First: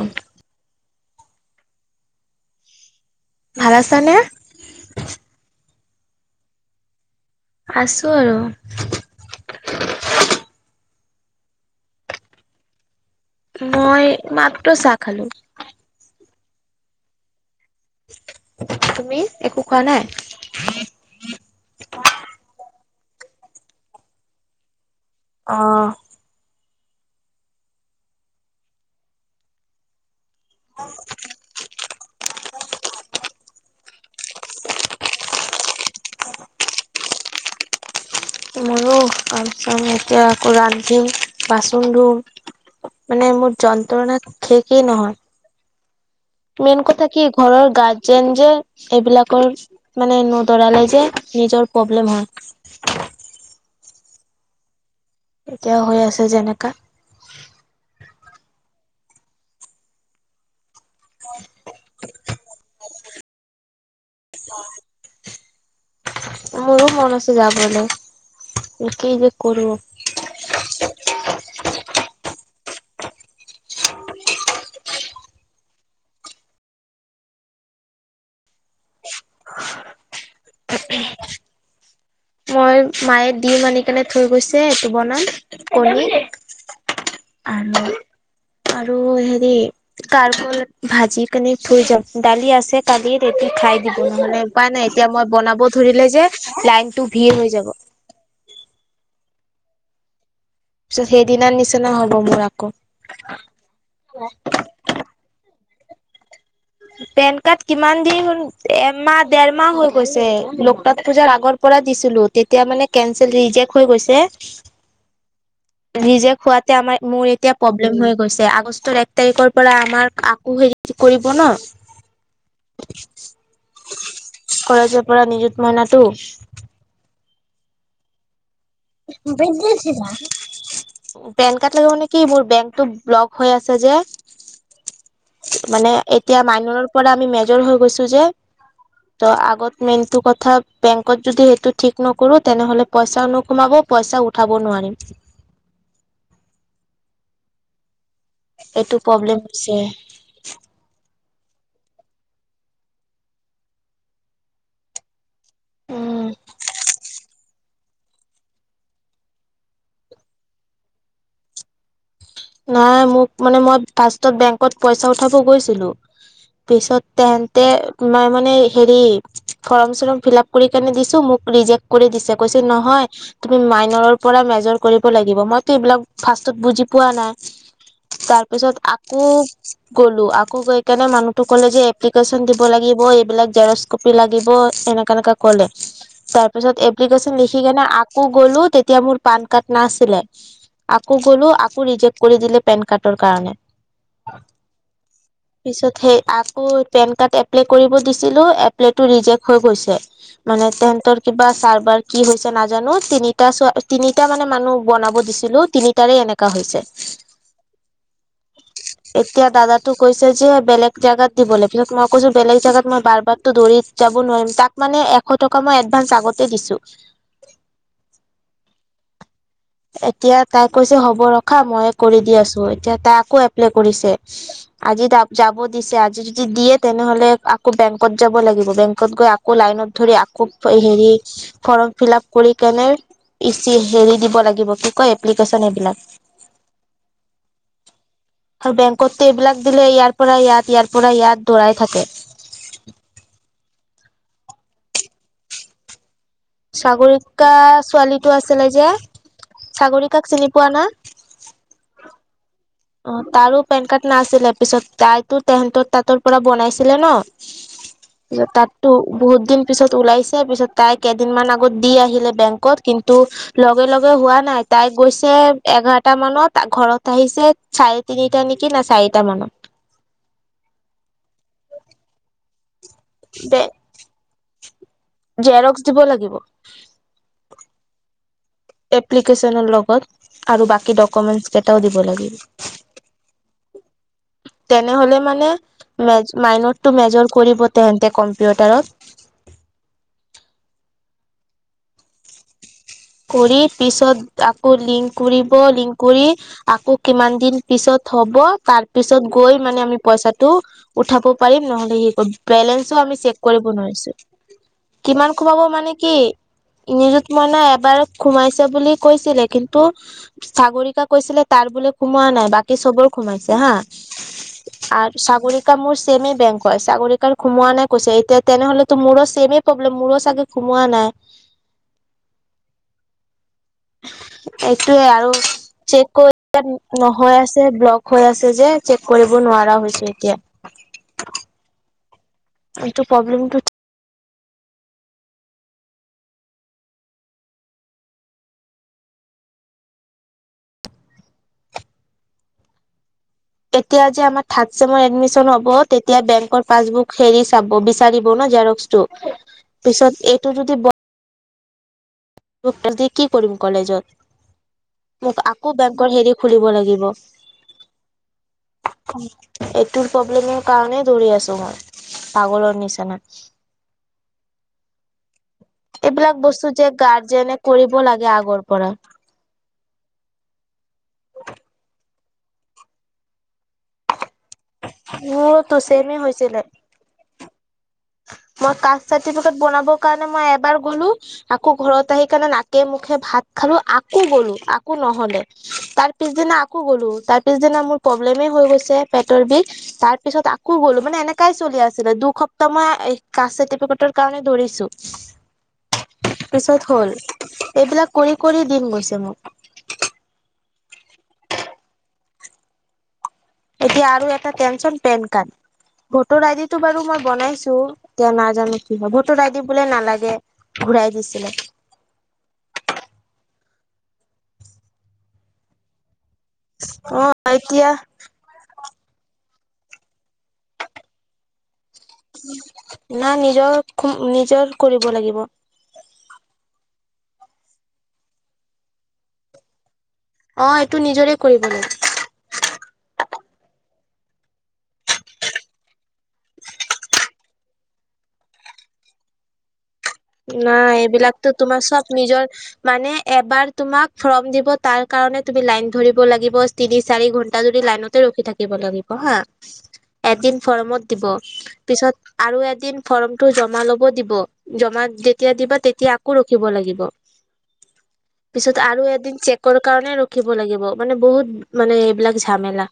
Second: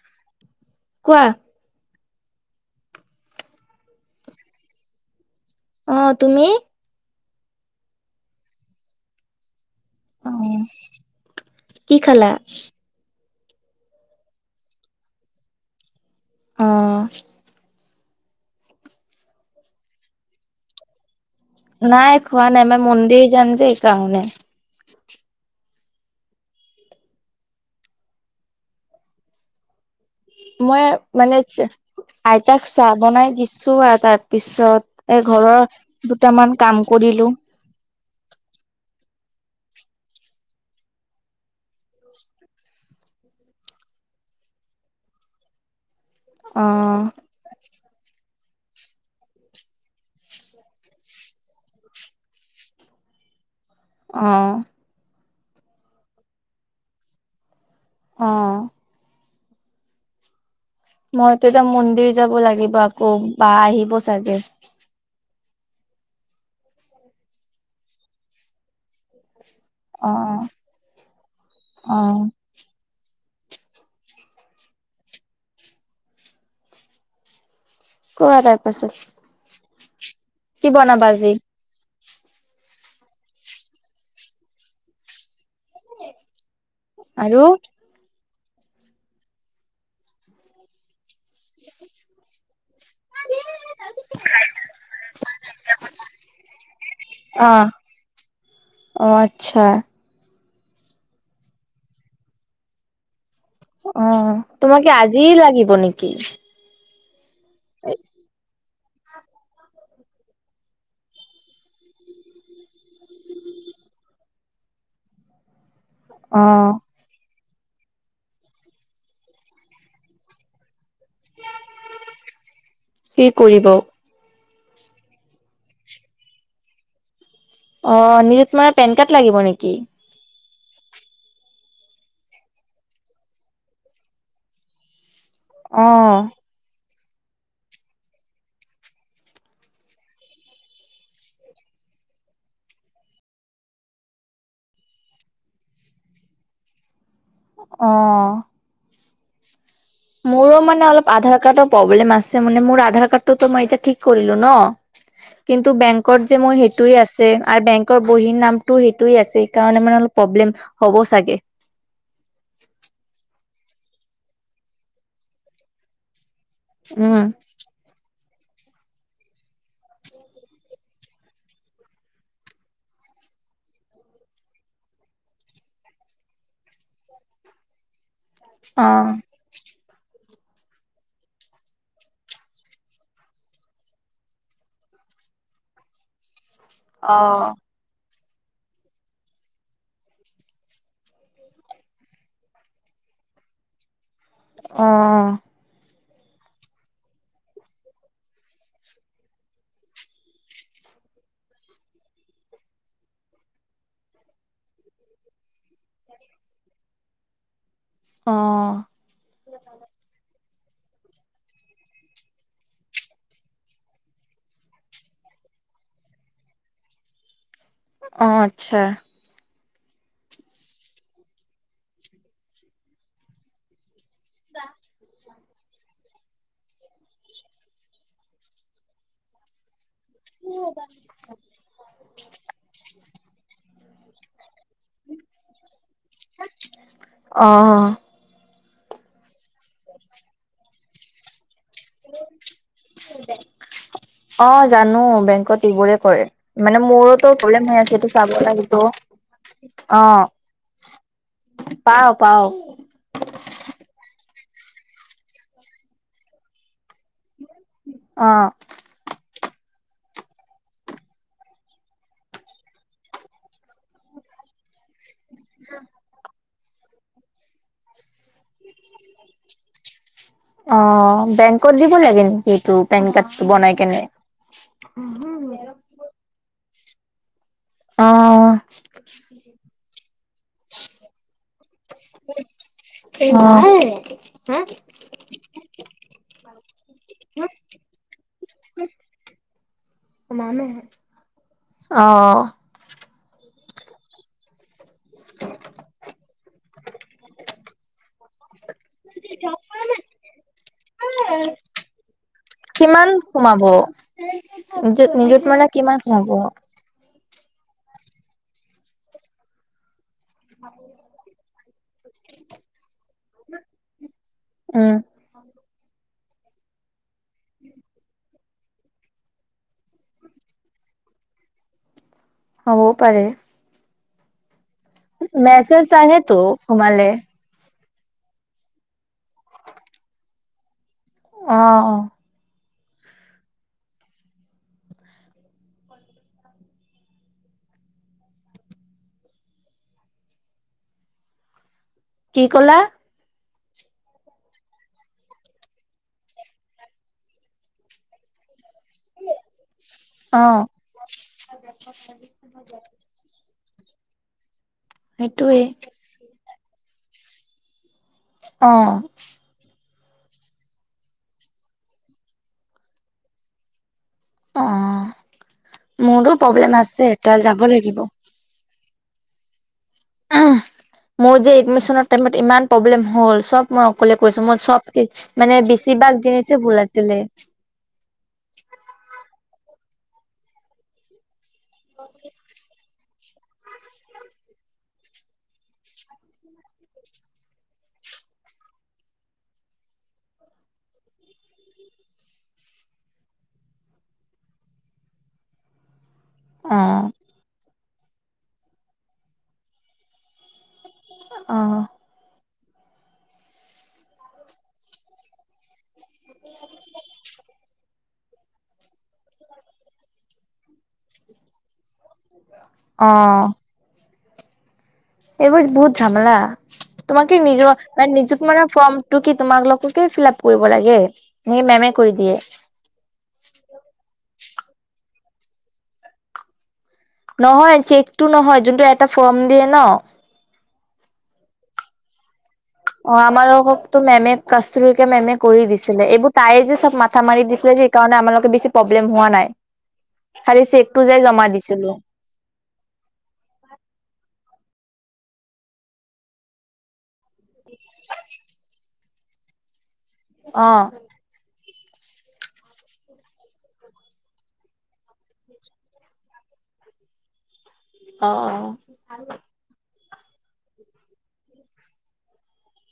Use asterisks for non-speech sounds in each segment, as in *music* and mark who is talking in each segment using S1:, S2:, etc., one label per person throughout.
S1: অ'।
S2: কোৱা?
S1: ভাল আছ নে?
S2: অ, তুমি?
S1: আছোঁ আৰু।
S2: অ, কি খালা?
S1: মই মাত্ৰ চাহ খালো।
S2: অ'।
S1: তুমি একো খোৱা নাই?
S2: নাই খোৱা নাই আমে মন্দিৰ যাম যে হে কৰণে।
S1: অ'।
S2: মই মানে আইতাক চাহ বনাই দিছো আৰু তাৰ পিছত এ, ঘৰৰ দুটামান কাম কৰিলো।
S1: মোৰো কাম, চাম এতিয়া আকৌ ৰান্ধি বাচন ধোওঁ। মানে মোৰ যন্ত্ৰণা শেসেই নহয়।
S2: অ
S1: মেইন কথা কি ঘৰৰ গাৰ্জেন যে এইবিলাকৰ মানে নদৰালে যে নিজৰ প্ৰব্লেম হয়।
S2: অ'।
S1: এতিয়াও হৈ আছে যেনেকা।
S2: অ'। মইতো এতিয়া মন্দিৰ যাব লাগিব আকৌ বা আহিব চাগে।
S1: অ'। মোৰো মন আছে যাবলৈ কি যে কৰো।
S2: অ', অ'। কোৱা তাৰ পাছত কি বনাবা আজি?
S1: মই মায়ে দিম আনি কেনে থৈ গৈছে এইটো বনাম। কনী আৰু, আৰু হেৰি কাৰপল ভাজি কোনি থুৈ যাব দালি আছে কালি ৰেতি খাই দিব মানে নাই এতিয়া মই বনাব ধৰিলে যে লাইনটো ভিৰ হৈ যাব
S2: অ', অ', আচ্ছা।
S1: তাৰ পিছত সেইদিনাৰ নিচিনা হ'ব মোৰ আকৌ।
S2: অ, তোমাকে আজিয়ে লাগিব নেকি?
S1: পেন কাৰ্ড কিমান দিন? এমাহ দেৰমাহ হৈ গৈছে। লোকনাথ পূজাৰ আগৰ পৰা দিছিলো। তেতিয়া মানে কেনচেল ৰিজেক্ট হৈ গৈছে।
S2: অ
S1: ৰিজেক্ট হোৱাতে আমাৰ মোৰ এতিয়া প্ৰব্লেম হৈ গৈছে আগষ্টৰ এক তাৰিখৰ পৰা আমাৰ আকৌ হেৰি কৰিব
S2: কি কৰিব?
S1: কলেজৰ পৰা নিযুত মইনাটো
S2: অ, নিযুত মইনাত পেন কাৰ্ড লাগিব নেকি?
S1: পেন কাৰ্ড লাগিব নে কি মোৰ বেংকটো ব্লক হৈ আছে যে। মানে
S2: অ',
S1: এতিয়া মাইনৰৰ পৰা আমি মেজৰ হৈ গৈছো যে ত' আগত মেইনতটো কথা বেংকত যদি সেইটো ঠিক নকৰো তেনেহ'লে পইচাও নোসোমাব, পইচা উঠাবও নোৱাৰিম।
S2: অ'।
S1: এইটো প্ৰব্লেম হৈছে।
S2: মোৰো মানে অলপ আধাৰ কাৰ্ডৰ প্ৰব্লেম আছে মানে মোৰ আধাৰ কাৰ্ডটো টু মই এতিয়া ঠিক কৰিলো ন।
S1: *inaudible*
S2: কিন্তু বেংকত
S1: উম
S2: যে মোৰ সেইটোয়ে আছে আৰু বেং বহীৰ নামটো সেইটোয়ে আছে সেই কাৰণে মানে অলপ প্ৰব্লেম হ'ব চাগে।
S1: নাই মোক মানে মই ফাষ্টত বেংকত পইচা উঠাব গৈছিলো। পিছত
S2: উম,
S1: তেন্তে মই মানে হেৰি ফৰম-চৰম ফিলাপ কৰি কিনে দিছো মোক ৰিজেক্ট কৰি দিছে কৈছে নহয়। তুমি মাইনৰৰ পৰা মেজৰ কৰিব লাগিব। মইতো এইবিলাক ফাষ্টত বুজি পোৱা নাই। তাৰপিছত
S2: অ'।
S1: আকৌ গ'লো আকৌ গৈ কেনে মানুহটো কলে যে এপ্লিকেচন দিব লাগিব এইবিলাক জেৰক্স কপি লাগিব এনেকা, এনেকা কলে তাৰপিছত এপ্লিকেচন
S2: অ'।
S1: লিখি কেনে আক কৌ গলো তেতিয়া মোৰ পানকাৰ্ড নাছিলে আকৌ গলো আকৌ ৰিজেক্ট কৰি দিলে পেনকাৰ্ডৰ কাৰণে
S2: অ'।
S1: পিছত সেই আকৌ পেনকাৰ্ড এপ্লে কৰিব দিছিলো এপ্লেটো ৰিজেক্ হৈ গৈছে। মানে তেহেতৰ কিবা চাৰ্ভাৰ কি হৈছে নাজানো তিনিটা চোৱা তিনিটা মানে মানুহ বনাব দিছিলো। তিনিটাৰে এনেকুৱা হৈছে।
S2: অ'।
S1: এতিয়া দাদাটো কৈছে যে বেলেগ জাগাত দিবলৈ পিছত মই কৈছো বেলেগ জাগাত মই বাৰ বাৰতো দৌৰি যাব নোৱাৰিম তাক মানে এক এশ টকা মই এডভা্ঞ্চ আগতে দিছোঁ।
S2: অ, আচ্ছা।
S1: এতিয়া তাই কৈছে হ'ব ৰখা মইয়ে কৰি দি আছো এতিয়া তাই আকৌ এপ্লাই কৰিছে। আজি তা যাব দিছে আজি যদি দিয়ে তেনেহ'লে আকৌ বেংকত যাব লাগিব বেংকত গৈ আ আকৌ লাইনত ধৰি আকৌ হেৰি ফৰ্ম ফিল আপ কৰি কেনে ইচি হেৰি দিব লাগিব কি আকৌ এপ্লিকেচন এইবিলাক
S2: অ'।
S1: আৰু বেংকতটো এইবিলাক দিলে ইয়াৰ পৰা ইয়াত, ইয়াৰ পৰা ইয়াত দৌৰাই থাকে
S2: অ, জানো বেংকত এইবোৰে কৰে। মানে মোৰোতো
S1: সাগৰিকা
S2: প্ৰব্লেম হৈ আছে। এইটো
S1: ছোৱালীটো
S2: চাব
S1: আছিলে
S2: লাগিব,
S1: যে চাগৰি
S2: অ'।
S1: কাক চিনি পোৱা না?
S2: পাওঁ পাওঁ।
S1: অ তাৰো পেন কাৰ্ড নাছিলে পিছত তাইতো তেহেতৰ তাঁতৰ পৰা বনাইছিলে ন।
S2: অ'।
S1: তাত ত বহুত দিন পিছত ওলাইছে পিছত তাই কেইদিনমান আগত দি আহিলে বেংকত কিন্তু লগে লগে হোৱা নাই তাই গৈ এ-এঘাৰটা মানত ঘৰত আহিছে চাৰে তিনিটা নেকি না চাৰিটা মানত।
S2: অ' বেংকত দিব লাগে নেকি এইটোক। পেনকাট
S1: দে
S2: বনাই কেনে।
S1: জেৰক্স দিব লাগিব।
S2: অ'।
S1: এপ্লিকেশ্বনৰ লগত আৰু বাকী ডকুমেন্টছ কেইটাও দিব লাগিব।
S2: অ'। *unintelligible*
S1: মে -মাইনৰটো মেজৰ কৰিব তেহনতে কম্পিউটাৰত।
S2: *unintelligible* অ'।
S1: কৰি পিছত আকৌ লিংক কৰিব লিংক কৰি আকৌ কিমান দিন পিছত হ'ব তাৰ পিছত গৈ মানে আমি পইচাটো উঠাব পাৰিম নহলে হে কৰিম বেলেঞ্চো
S2: কিমান
S1: আমি চেক
S2: সোমাব
S1: কৰিব নোৱাৰিছো।
S2: নিযুত
S1: কিমান
S2: নিযুত
S1: কমাব মানে
S2: কিমান
S1: কি?
S2: সোমাব
S1: নিজুত মনা এবাৰ সোমাইছে বুলি কৈছিলে কিন্তু চাগৰিকা কৈছিলে তাৰ বোলে সোমোৱা নাই বাকী চবৰ সোমাইছে হা
S2: উম
S1: আ চাগৰিকা মোৰ চেমে বেংক হয় চাগৰি কাৰ সোমোৱা নাই কৈছে এতিয়া তেনেহলে তো মোৰো চেম প্ৰব্লেম মোৰ চাগে খুমোৱা নাই।
S2: হ'বও পাৰে।
S1: এইটোয়ে আৰু
S2: মেছেজ
S1: চেক
S2: আহেতো
S1: কৰিতে
S2: সোমালে
S1: নহয় আছে ব্লক হৈ আছে যে চেক কৰিব নোৱাৰা হৈ হৈছে এতিয়া।
S2: অ'।
S1: টো প্ৰব্লেমটো
S2: কি ক'লা।
S1: এতিয়া যে আমাৰ থাড চেমৰ এডমিচন হ'ব তেতিয়া বেংকৰ পাছবুক হেৰি চাব বিচাৰিব ন জেৰক্স টো। পিছত
S2: অ
S1: এইটো যদি ব
S2: *unintelligible*
S1: কি কৰিম কলেজত মোক
S2: সেইটোৱে
S1: আকৌ বেংকৰ হেৰি খুলিব লাগিব।
S2: অ
S1: এইটোৰ প্ৰব্লেমৰ কাৰণেই দৰি আছো মই পাগলৰ নিচিনা।
S2: অ'। মোৰো
S1: এইবিলাক বস্তু
S2: প্ৰব্লেম
S1: যে
S2: আছে এটা
S1: গাৰ্জেনে
S2: যাব লাগিব
S1: কৰিব লাগে আগৰ পৰা।
S2: উম মোৰ যে এডমিচনৰ টাইমত ইমান প্ৰব্লেম হ'ল চব মই অকলে কৰিছো মই চব মানে
S1: মোৰতো ছেমে
S2: বেছিভাগ
S1: হৈছিলে
S2: জিনিছে ভুল আছিলে।
S1: মই কাচ চাৰ্টফিকেট বনাব কাৰণ মই এবাৰ গলো। আকৌ ঘৰত আহি কাৰনে নাকে মুখে ভাত খালো আকৌ গলো আকৌ নহ'লে। তাৰ পিছদিনা আকৌ গ'লো তাৰ পিছদিনা মোৰ প্ৰব্লেমে হৈ গৈছে পেটৰ বিষ। তাৰ পিছত আকৌ গ'লো মানে এনেকাই চলি আছিলে দুসপ্তাহ মা এই কাচ চাৰ্টিফিকেটৰ কাৰণে দৌৰিছো তাৰ পিছত
S2: অ',
S1: হ'ল। এইবিলাক কৰি কৰি দিন গৈছে মোক।
S2: অ'।
S1: এতিয়া আৰু এটা টেনশ্যন পেন কাৰ্ড। ভোটৰ আইদিটো বাৰু মই বনাইছো এতিয়া নাজানো কি ভোটৰ আইদি বলে নালাগে ঘূৰাই দিছিলে।
S2: অ'। এইবোৰ বহুত ঝামেলা
S1: অ
S2: তোমাক কি নিজৰ
S1: এতিয়া
S2: *unintelligible* নিজ *unintelligible* ফৰ্মটো কি তোমালোকে ফিল আপ কৰিব লাগে নে মেমে কৰি দিয়ে?
S1: না নিজৰ নিজৰ কৰিব লাগিব।
S2: নহয় চেকটো নহয় যোনটো এটা ফৰ্ম দিয়ে ন।
S1: অ এইটো নিজৰে কৰিব লাগে।
S2: অ আমালোককতো মেমে কাচৰিকা মেমে কৰি দিছিলে এইবোৰ তাইে যে চব মাথা মাৰি দিছিলে যে। কাৰণে আমালোকে বেছি প্ৰব্লেম হোৱা নাই। খালি
S1: নাই
S2: চেকটো যাই জমা
S1: এইবিলাকতো তোমাৰ
S2: দিছিলো
S1: চব নিজৰ মানে এবাৰ তোমাক ফৰ্ম দিব তাৰ কাৰণে তুমি লাইন ধৰিব লাগিব। তিনি চাৰি ঘন্টা যদি লাইনতে ৰখি থাকিব লাগিব হা এদিন
S2: অ'।
S1: ফৰ্মত দিব পিছত আৰু এদিন ফৰ্মটো জমা লব দিব জমা তেতিয়া দিবা তেতিয়া আকৌ ৰখিব লাগি
S2: অ', অ',
S1: পিছত আৰু এদিন চেক কাৰণে ৰখিব লাগিব মানে বহুত মানে এইবিলাক ঝামেলা।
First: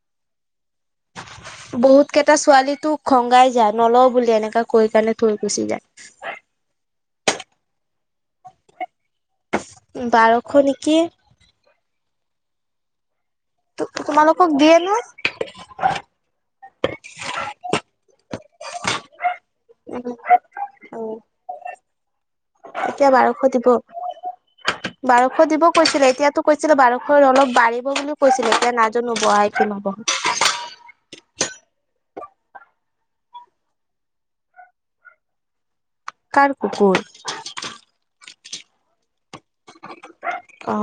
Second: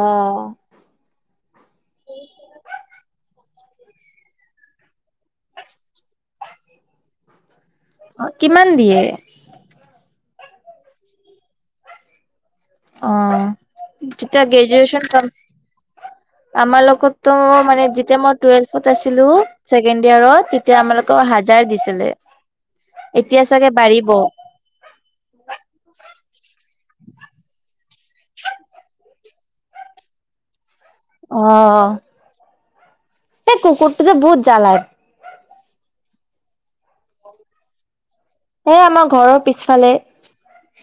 S2: অ'।
S1: বহুত কেইটা ছোৱালী তো খঙাই যায়। নলও বুলি এনেকা কৈ কাৰণে থৈ গুচি যায়।
S2: অ' কিমান দিয়ে?
S1: বাৰশ নেকি?
S2: অ যেতিয়া
S1: তোমালোকক দিয়ে ন
S2: গ্ৰেজুয়েচন কমপ্লিট আমাৰ লগতো মানে যেতিয়া মই টুৱেলভত আছিলো ছেকেড ইয়াৰত। এতিয়া
S1: উ
S2: আমালোকক হাজাৰ দিছিলে
S1: বাৰশ
S2: এতিয়া
S1: দিব
S2: চাগে বাঢ়িব।
S1: বাৰশ দিব কৈছিলে এতিয়াতো কৈছিলে বাৰশ অলপ বাঢ়িব বুলিও কৈছিলে এতিয়া নাজোনো। আহ এইটো নহব।
S2: অ'। এই কুকুৰটো যে বহুত জ্বালায়।
S1: কাৰ কুকুৰ?
S2: এ আমাৰ ঘৰৰ পিছফালে।
S1: অ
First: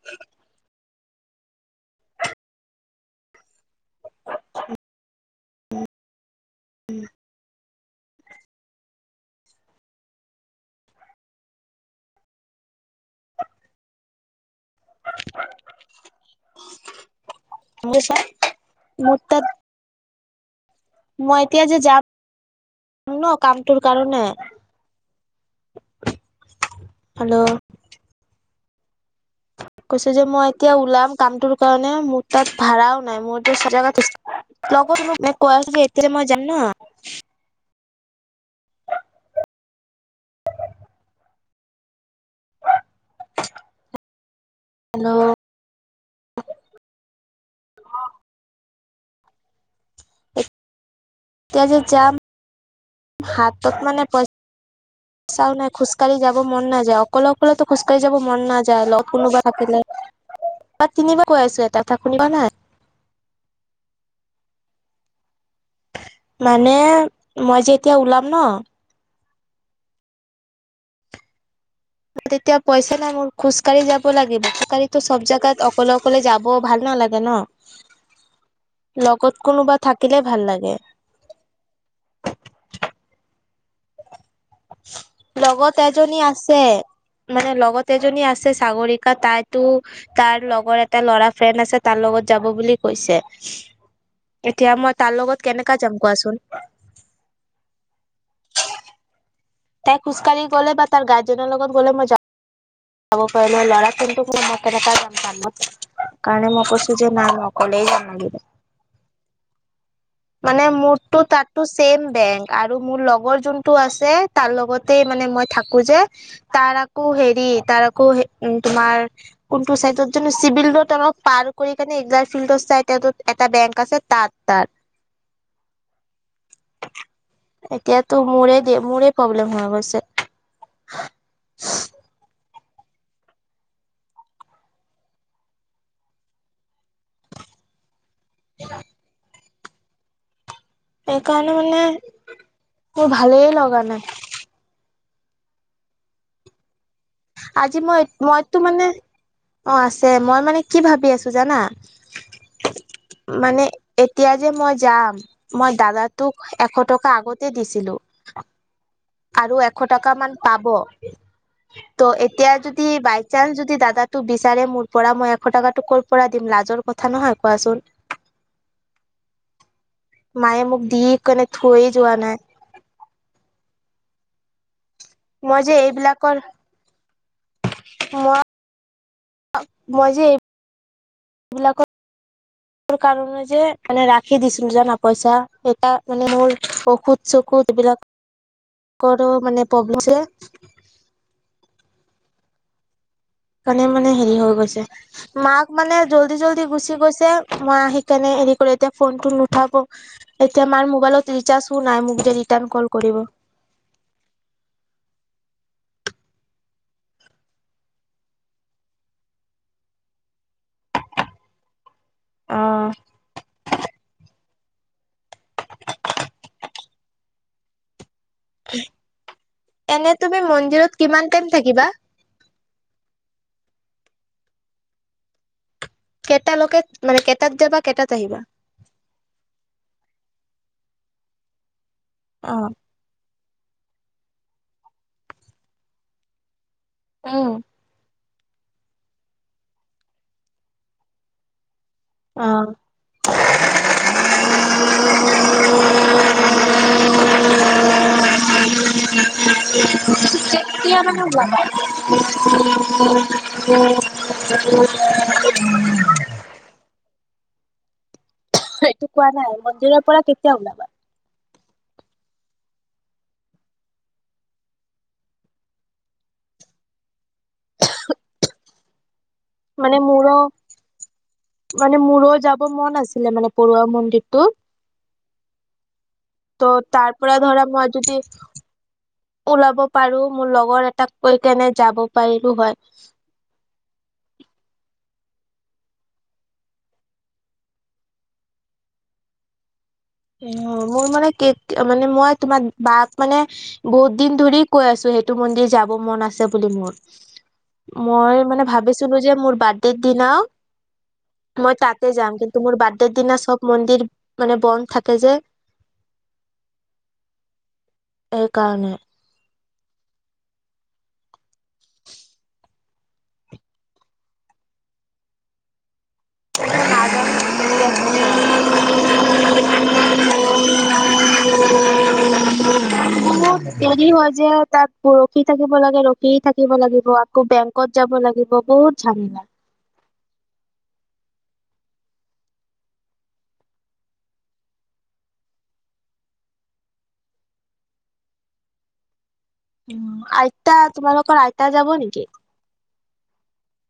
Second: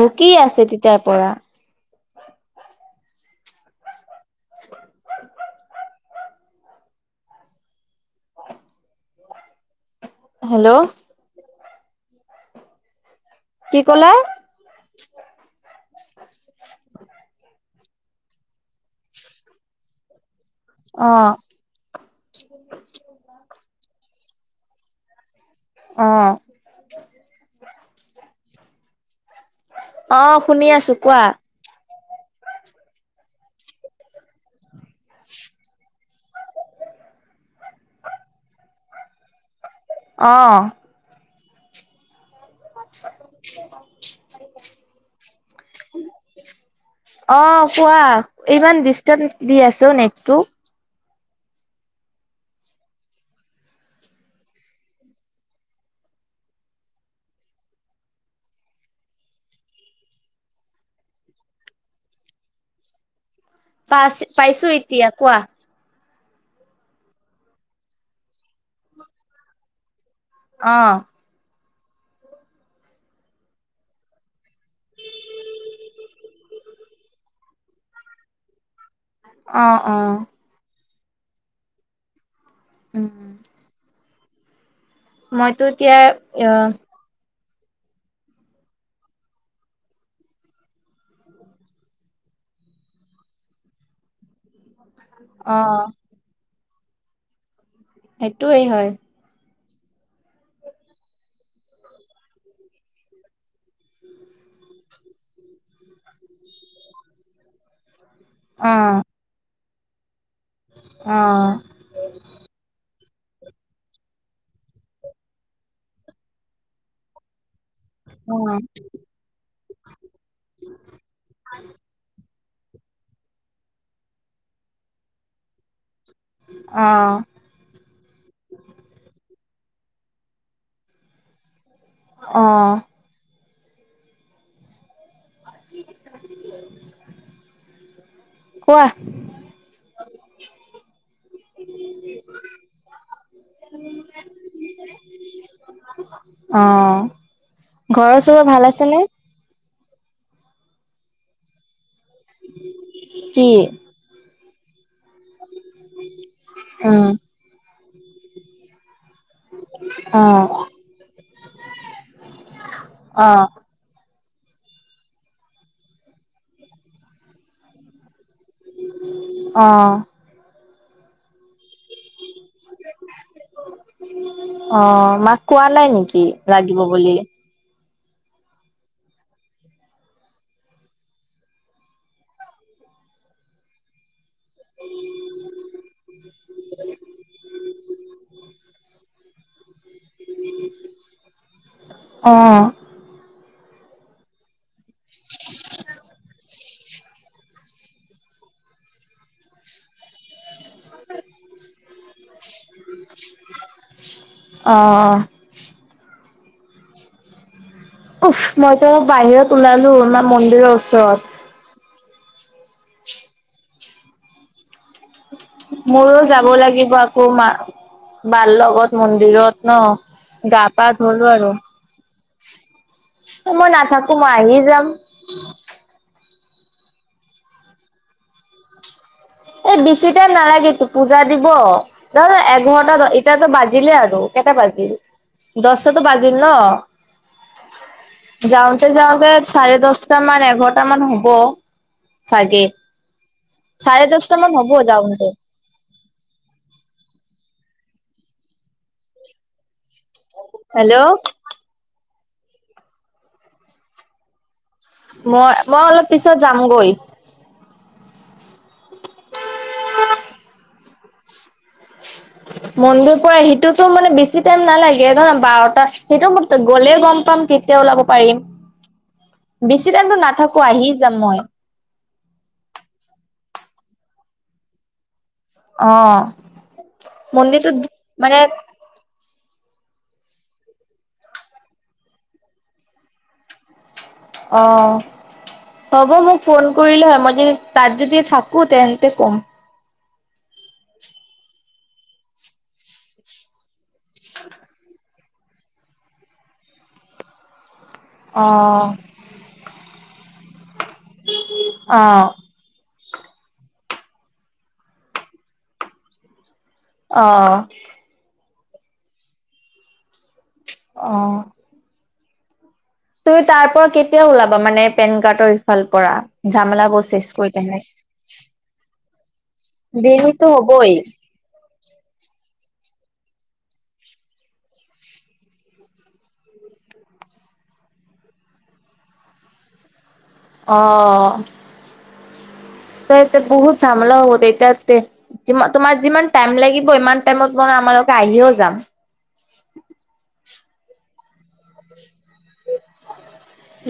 S2: ভুকি আছে তেতিয়াৰ পৰা। *unintelligible* হেল্ল' কি ক'লা?
S1: কি কৈছা মোৰ তাত।
S2: অ
S1: মই এতিয়া যে যাম ন কামটোৰ কাৰণে।
S2: অঁ'।
S1: হেল্ল' কৈছো যে
S2: অ
S1: মই
S2: শুনি
S1: এতিয়া
S2: আছো
S1: ওলাম
S2: কোৱা
S1: কামটোৰ কাৰণে মোৰ তাত ভাড়াও নাই মোৰ জাত লগত মই মানে কৈছল যে এতিয়াই মই জানা
S2: অঁ। *unintelligible*
S1: হেল্ল'
S2: অ' কোৱা ইমান ডিস্টার্ব দি আছো নেটটো।
S1: এতিয়া যে যাম হাতত মানে পইছা চাও নাই খোজকাঢ়ি যাব মন নাযায় অকলে অকলেতো খোজকাঢ়ি যাব মন নাযায় লগ কোনোবা থাকিলে। বাই তিনিবাৰকে কৈ আছো এটা কথা শুনিবা নাই।
S2: পাইছ পাইছো এতিয়া কোৱা।
S1: মানে মই যে এতিয়া ওলাম ন
S2: অ'।
S1: তেতিয়া পইচা নাই মোৰ খোজকাঢ়ি যাব লাগে খোজ ককাঢ়িতো চব জাগাত অকলে অকলে যাব ভাল নালাগে। ন লগত
S2: অ
S1: কোনোবা
S2: অ
S1: থাকিলে ভাল লাগে।
S2: উম। মইতো
S1: লগত
S2: এতিয়া
S1: এজনী আছে।
S2: অ'
S1: মানে লগত এজনী আছে সাগৰিকা তাইতো তাৰ লগৰ এটা ল'ৰা ফ্ৰেণ্ড আছে তাৰ লগত যাব বুলি কৈছে। এতিয়া মই তাৰ লগত
S2: অ
S1: কেনেকা যাম কোৱাচোন।
S2: সেইটোৱে হয়।
S1: তাই খোজকাঢ়ি গলে বা তাৰ গাৰ্জেনৰ লগত গ'লে মই যাম। যাব পাৰিলো ল'ৰা কোনতো কোনো মতেৰেটা *unintelligible* কাৰণে মই কৈছো যে নাই ম অকলেই যাম লাগি
S2: অ'।
S1: মানে
S2: অ
S1: মূৰটো তাতো বেং আৰু মোৰ লগৰ যোনটো আছে তাৰ লগতে মানে মই থাকো যে তাৰ আকৌ হেৰি তাৰ আকৌ
S2: অ
S1: উ তোমাৰ কোনটো চাই ত চিভিল ৰোড অলপ পাৰ কৰি ফিল্ড চাই এটা বেংক আছে তাত তাৰ।
S2: অ'।
S1: এতিয়াতো মোৰে মোৰে প্ৰব্লেম হৈ গৈছে।
S2: অ'। কোৱা।
S1: সেইকাৰণে মানে মোৰ ভালেই লগা নাই।
S2: অ'।
S1: আজি মই
S2: ঘৰৰ চবৰে
S1: মইতো
S2: ভাল
S1: মানে।
S2: আছেনে
S1: অ' আছে মই মানে কি ভাবি আছো জানা
S2: কি
S1: মানে এতিয়া যে মই যাম মই দাদাটোক এশ
S2: উম
S1: টকা আগতে দিছিলো। আৰু এশ টকা
S2: অ
S1: মান পাব ত' এতিয়া যদি বাই
S2: অ
S1: চান্স যদি দাদা ত বিচাৰে মোৰ পৰা মই এশ টকাটো ক'ৰ পৰা দিম লাজৰ কথা নহয় কোৱাচোন।
S2: অ'।
S1: মায়ে মোক দি কিনে থৈ যোৱা নাই।
S2: অ' মাক
S1: মই
S2: কোৱা
S1: যে
S2: নাই নেকি
S1: এইবিলাকৰ
S2: লাগিব বুলি।
S1: মই মই যে এই এইবিলাকৰ কাৰণে যে মানে ৰাখি দিছোজনাপইচা এটা মানে মোৰ ঔষুধ চকুত এইবিলাক ক মানে প্ৰব্লেম।
S2: অ'।
S1: কাৰণে মানে হেৰি হৈ গৈছে মাক মানে জল্দি জলদি গুচি গৈছে। মই আহি কেনে হেৰি কৰি এতিয়া ফোনটো নুঠাব। এতিয়া মাৰ মোবাইলত ৰিচাৰ্জও নাই মোক যে ৰিতান কল কৰিব।
S2: অ'। উফ মইতো বাহিৰত ওলালো মাৰ মন্দিৰৰ ওচৰত।
S1: অ'।
S2: মোৰো যাব লাগিব আকৌ মা বাৰ লগত মন্দিৰত ন
S1: এনে তুমি
S2: গা
S1: মন্দিৰত
S2: পা
S1: কিমান
S2: ধলো
S1: টাইম
S2: আৰু।
S1: থাকিবা
S2: মই নাথাকো মই আহি যাম।
S1: কেইটা লৈকে মানে কেটাত যাবা কেইটাত আহিবা?
S2: এই বেছি টাইম নালাগে পূজা দিব দহ
S1: অ',
S2: এঘন্টা। কটাতো বাজিলে আৰু কেইটা বাজিল দহটাতো বাজিল ন
S1: উম।
S2: যাওঁতে যাওঁতে চাৰে দহটা মান এঘাৰটা মান হ'ব। চাগে
S1: অ',
S2: চাৰে দশটামান হ'ব যাওঁতে। হেল্ল'
S1: তেতিয়া মানে যাবাই। *unintelligible*
S2: মই মই অলপ পিছত যামগৈ।
S1: সেইটো কোৱা নাই মন্দিৰৰ পৰা কেতিয়া ওলাবা?
S2: মন্দিৰ পৰা সেইটোতো মানে বেছি টাইম নালাগে নয় বাৰটাাত সেইটো গ'লে গম পাম কেতিয়া ওলাব পাৰিম
S1: *inaudible*
S2: বেছি দানো
S1: মোৰো
S2: নাথাকো আহি যাম মই
S1: মানে মোৰো যাব মন আছিলে মানে পৰুৱা মন্দিৰটো
S2: অ
S1: ত' তাৰ পৰা ধৰা
S2: মন্দিৰটোত
S1: মই যদি
S2: মানে
S1: ওলাব পাৰো মোৰ লগৰ এটাক কৈ কেনে যাব পাৰিলো হয়
S2: অ হ'ব মোক ফোন কৰিলে হয় মই য তাত যদি থাকো তেন্তে ক'ম
S1: উ মোৰ মানে মানে মই তোমাৰ বাক মানে বহুত দিন ধৰি কৈ আছো সেইটো মন্দিৰ যাব মন আছে বুলি মোৰ মই মানে
S2: অ',
S1: ভাবিছিলো যে মোৰ বাৰ্থডেৰ দিনাও মই তাতে
S2: অ',
S1: যাম কিন্তু মোৰ বাৰ্থডেৰ দিনা সব মন্দিৰ মানে বন্ধ থাকে যে
S2: অ
S1: এই কাৰণে
S2: অ তুমি তাৰ পৰা কেতিয়া ওলাবা মানে পেন কাৰ্ডৰ ইফাল পৰা ঝামেলা ব শেষ কৈ কোনাই বিহতো হ'বই
S1: *unintelligible* বহুত দেৰি হয় যে তাত ৰখি থাকিব লাগে ৰখি থাকিব লাগিব আকৌ বেংক ত যাব লাগিব বহুত ঝাল লাগ
S2: অ তো এতিয়া বহুত ঝামেলা হ'ব তেতিয়া তে তোমাৰ যিমান টাইম লাগিব ইমান টাইমত মই আমালোকে আহিও যাম
S1: উ আইতা তোমালোকৰ আইতা যাব নেকি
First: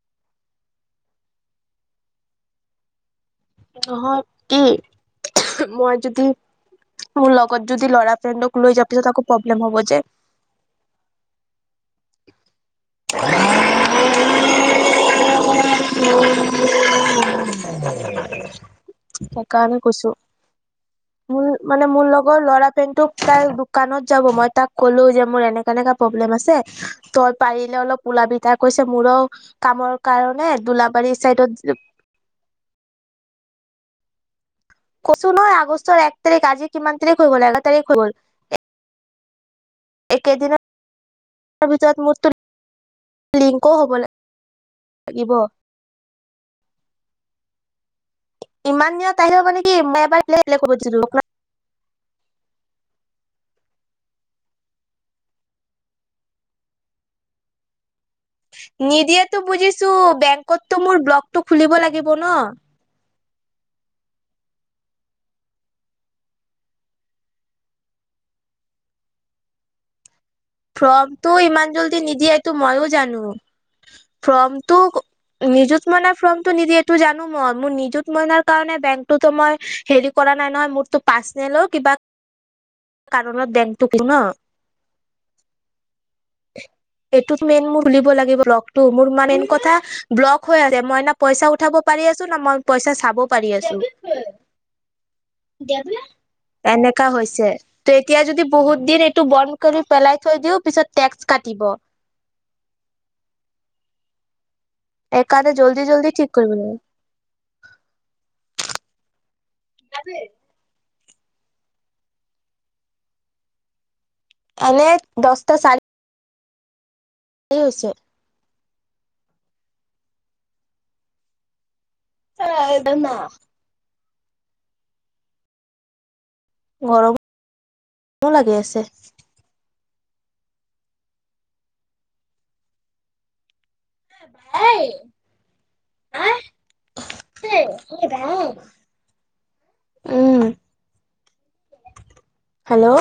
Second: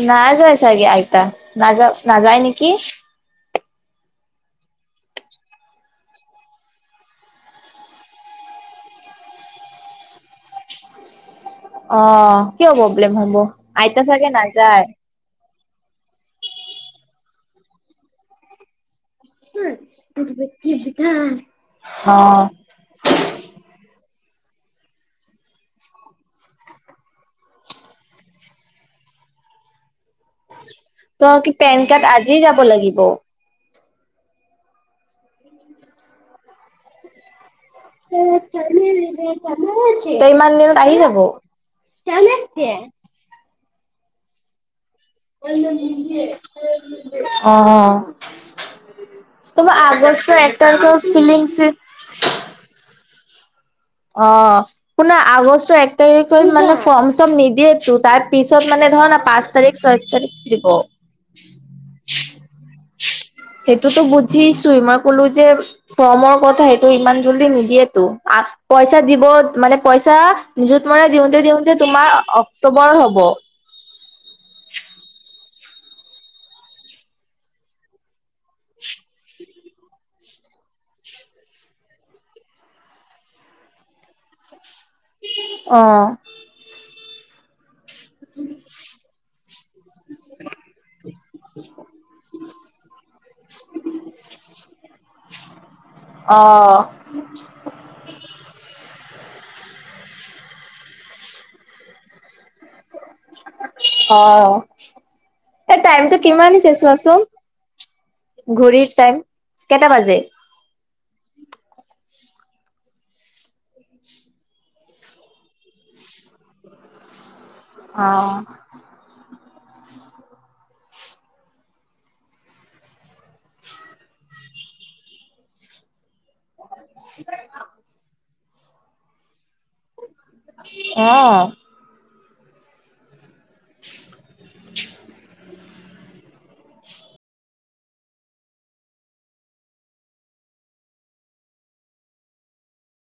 S2: নাযায় চাগে আইতা নাযা নাযায় নেকি
S1: নহয় কি মই যদি মোৰ লগত যদি ল'ৰা ফ্ৰেণ্ডক লৈ যাব পিছত তো প্ৰব্লেম হব যে
S2: অ কিয় প্ৰব্লেম হব আইতা চাগে নাযায়
S1: *unintelligible* সেইকাৰণে কৈছো মোৰ মানে মোৰ লগৰ
S2: অ'।
S1: লৰা নোক তাই দোকানত যাব মই তাক ক'লো যে মোৰ এনেকা এনেকা প্ৰব্লেম আছে তই পাৰিলে অলপ ওলাবি তাৰ কৈছে মোৰো কামৰ কাৰণে দলাব
S2: তোমাৰ কি পেন কাৰ্ড আজি যাব লাগিব
S1: কৈছু নহয় আগষ্টৰ এক তাৰিখ আজি কিমান তাৰিখ হৈ গল এঘাৰ তাৰিখ হৈ গল
S2: ইমান
S1: একেদিনৰ
S2: দিনত আহি যাব
S1: লিংক হ'ব লাগ লাগিব
S2: অ অ
S1: ইমান দিনত আহিলেও মানে
S2: টো
S1: কি মই
S2: আগষ্ট এক তাৰিখ
S1: এবাৰ
S2: ফিলিংছে অ কোনো আগষ্টৰ এক তাৰিখে মানে ফৰ্ম চৰ্ম নিদিয়েতো তাত পিছত মানে ধৰা ন
S1: নিদিয়েতো
S2: পাঁচ তাৰিখ ছয় তাৰিখ দিব
S1: তটো খুলিব লাগিব ন
S2: সেইটোতো বুজিছোৱেই মই কলো যে ফৰ্মৰ কথা সেইটো ইমান জল্দি নিদিয়েতো পইচা দিব মানে পইচা নিজুত মইনা
S1: ফৰ্মটো
S2: দিওঁতে
S1: ইমান
S2: দিওঁতে
S1: জল্দি
S2: তোমাৰ
S1: নিদিয়ে এইটো মইও
S2: অক্টোবৰ হ'ব
S1: জানো ফৰ্মটো নিযুত মনাই ফৰ্মটো নিদিয়ে এইটো জানো মই মোৰ নিজুত মইনাৰ বেংক টো মই হেৰি কৰা নাই নহয় মোৰতো পাৰ্চনেলো কিবা কাৰণত বেংকটো ন
S2: অ
S1: এইটোত মেইন মোৰ বুলিব লাগিব লগতটো মোৰ মেইন কথা ব্লক হৈ আছে মই ন পইচা উঠাব পাৰি আছো ন মই পইচা চাব পাৰি আছো এনেকা হৈছে ত এতিয়া যদি বহুত দিন এইটো বন্ধ কৰি পেলাই থৈ দি পিছতটেক্স কাটিব
S2: অ
S1: সেইকাৰণে
S2: এ
S1: জল্দি জল্দি
S2: টাইমতটো
S1: ঠিক
S2: কিমান
S1: কৰিব লাগে
S2: হৈছে চোৱাচোন ঘুৰিৰ টাইম কেইটা বাজে
S1: এনে দহটা চাৰি এই হৈছে
S2: অ
S1: অ এদ না গৰমৰো লাগি আছে
S2: অ *unintelligible*
S1: ভাই আহ উম হেল্ল'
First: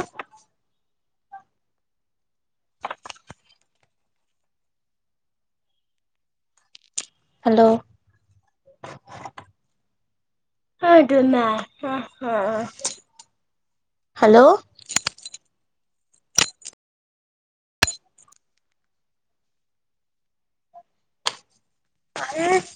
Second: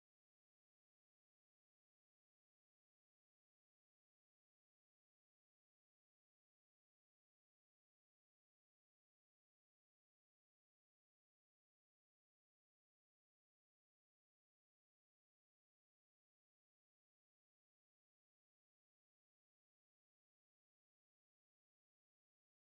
S1: হেল্ল' সটো নাই হেল্ল' আহ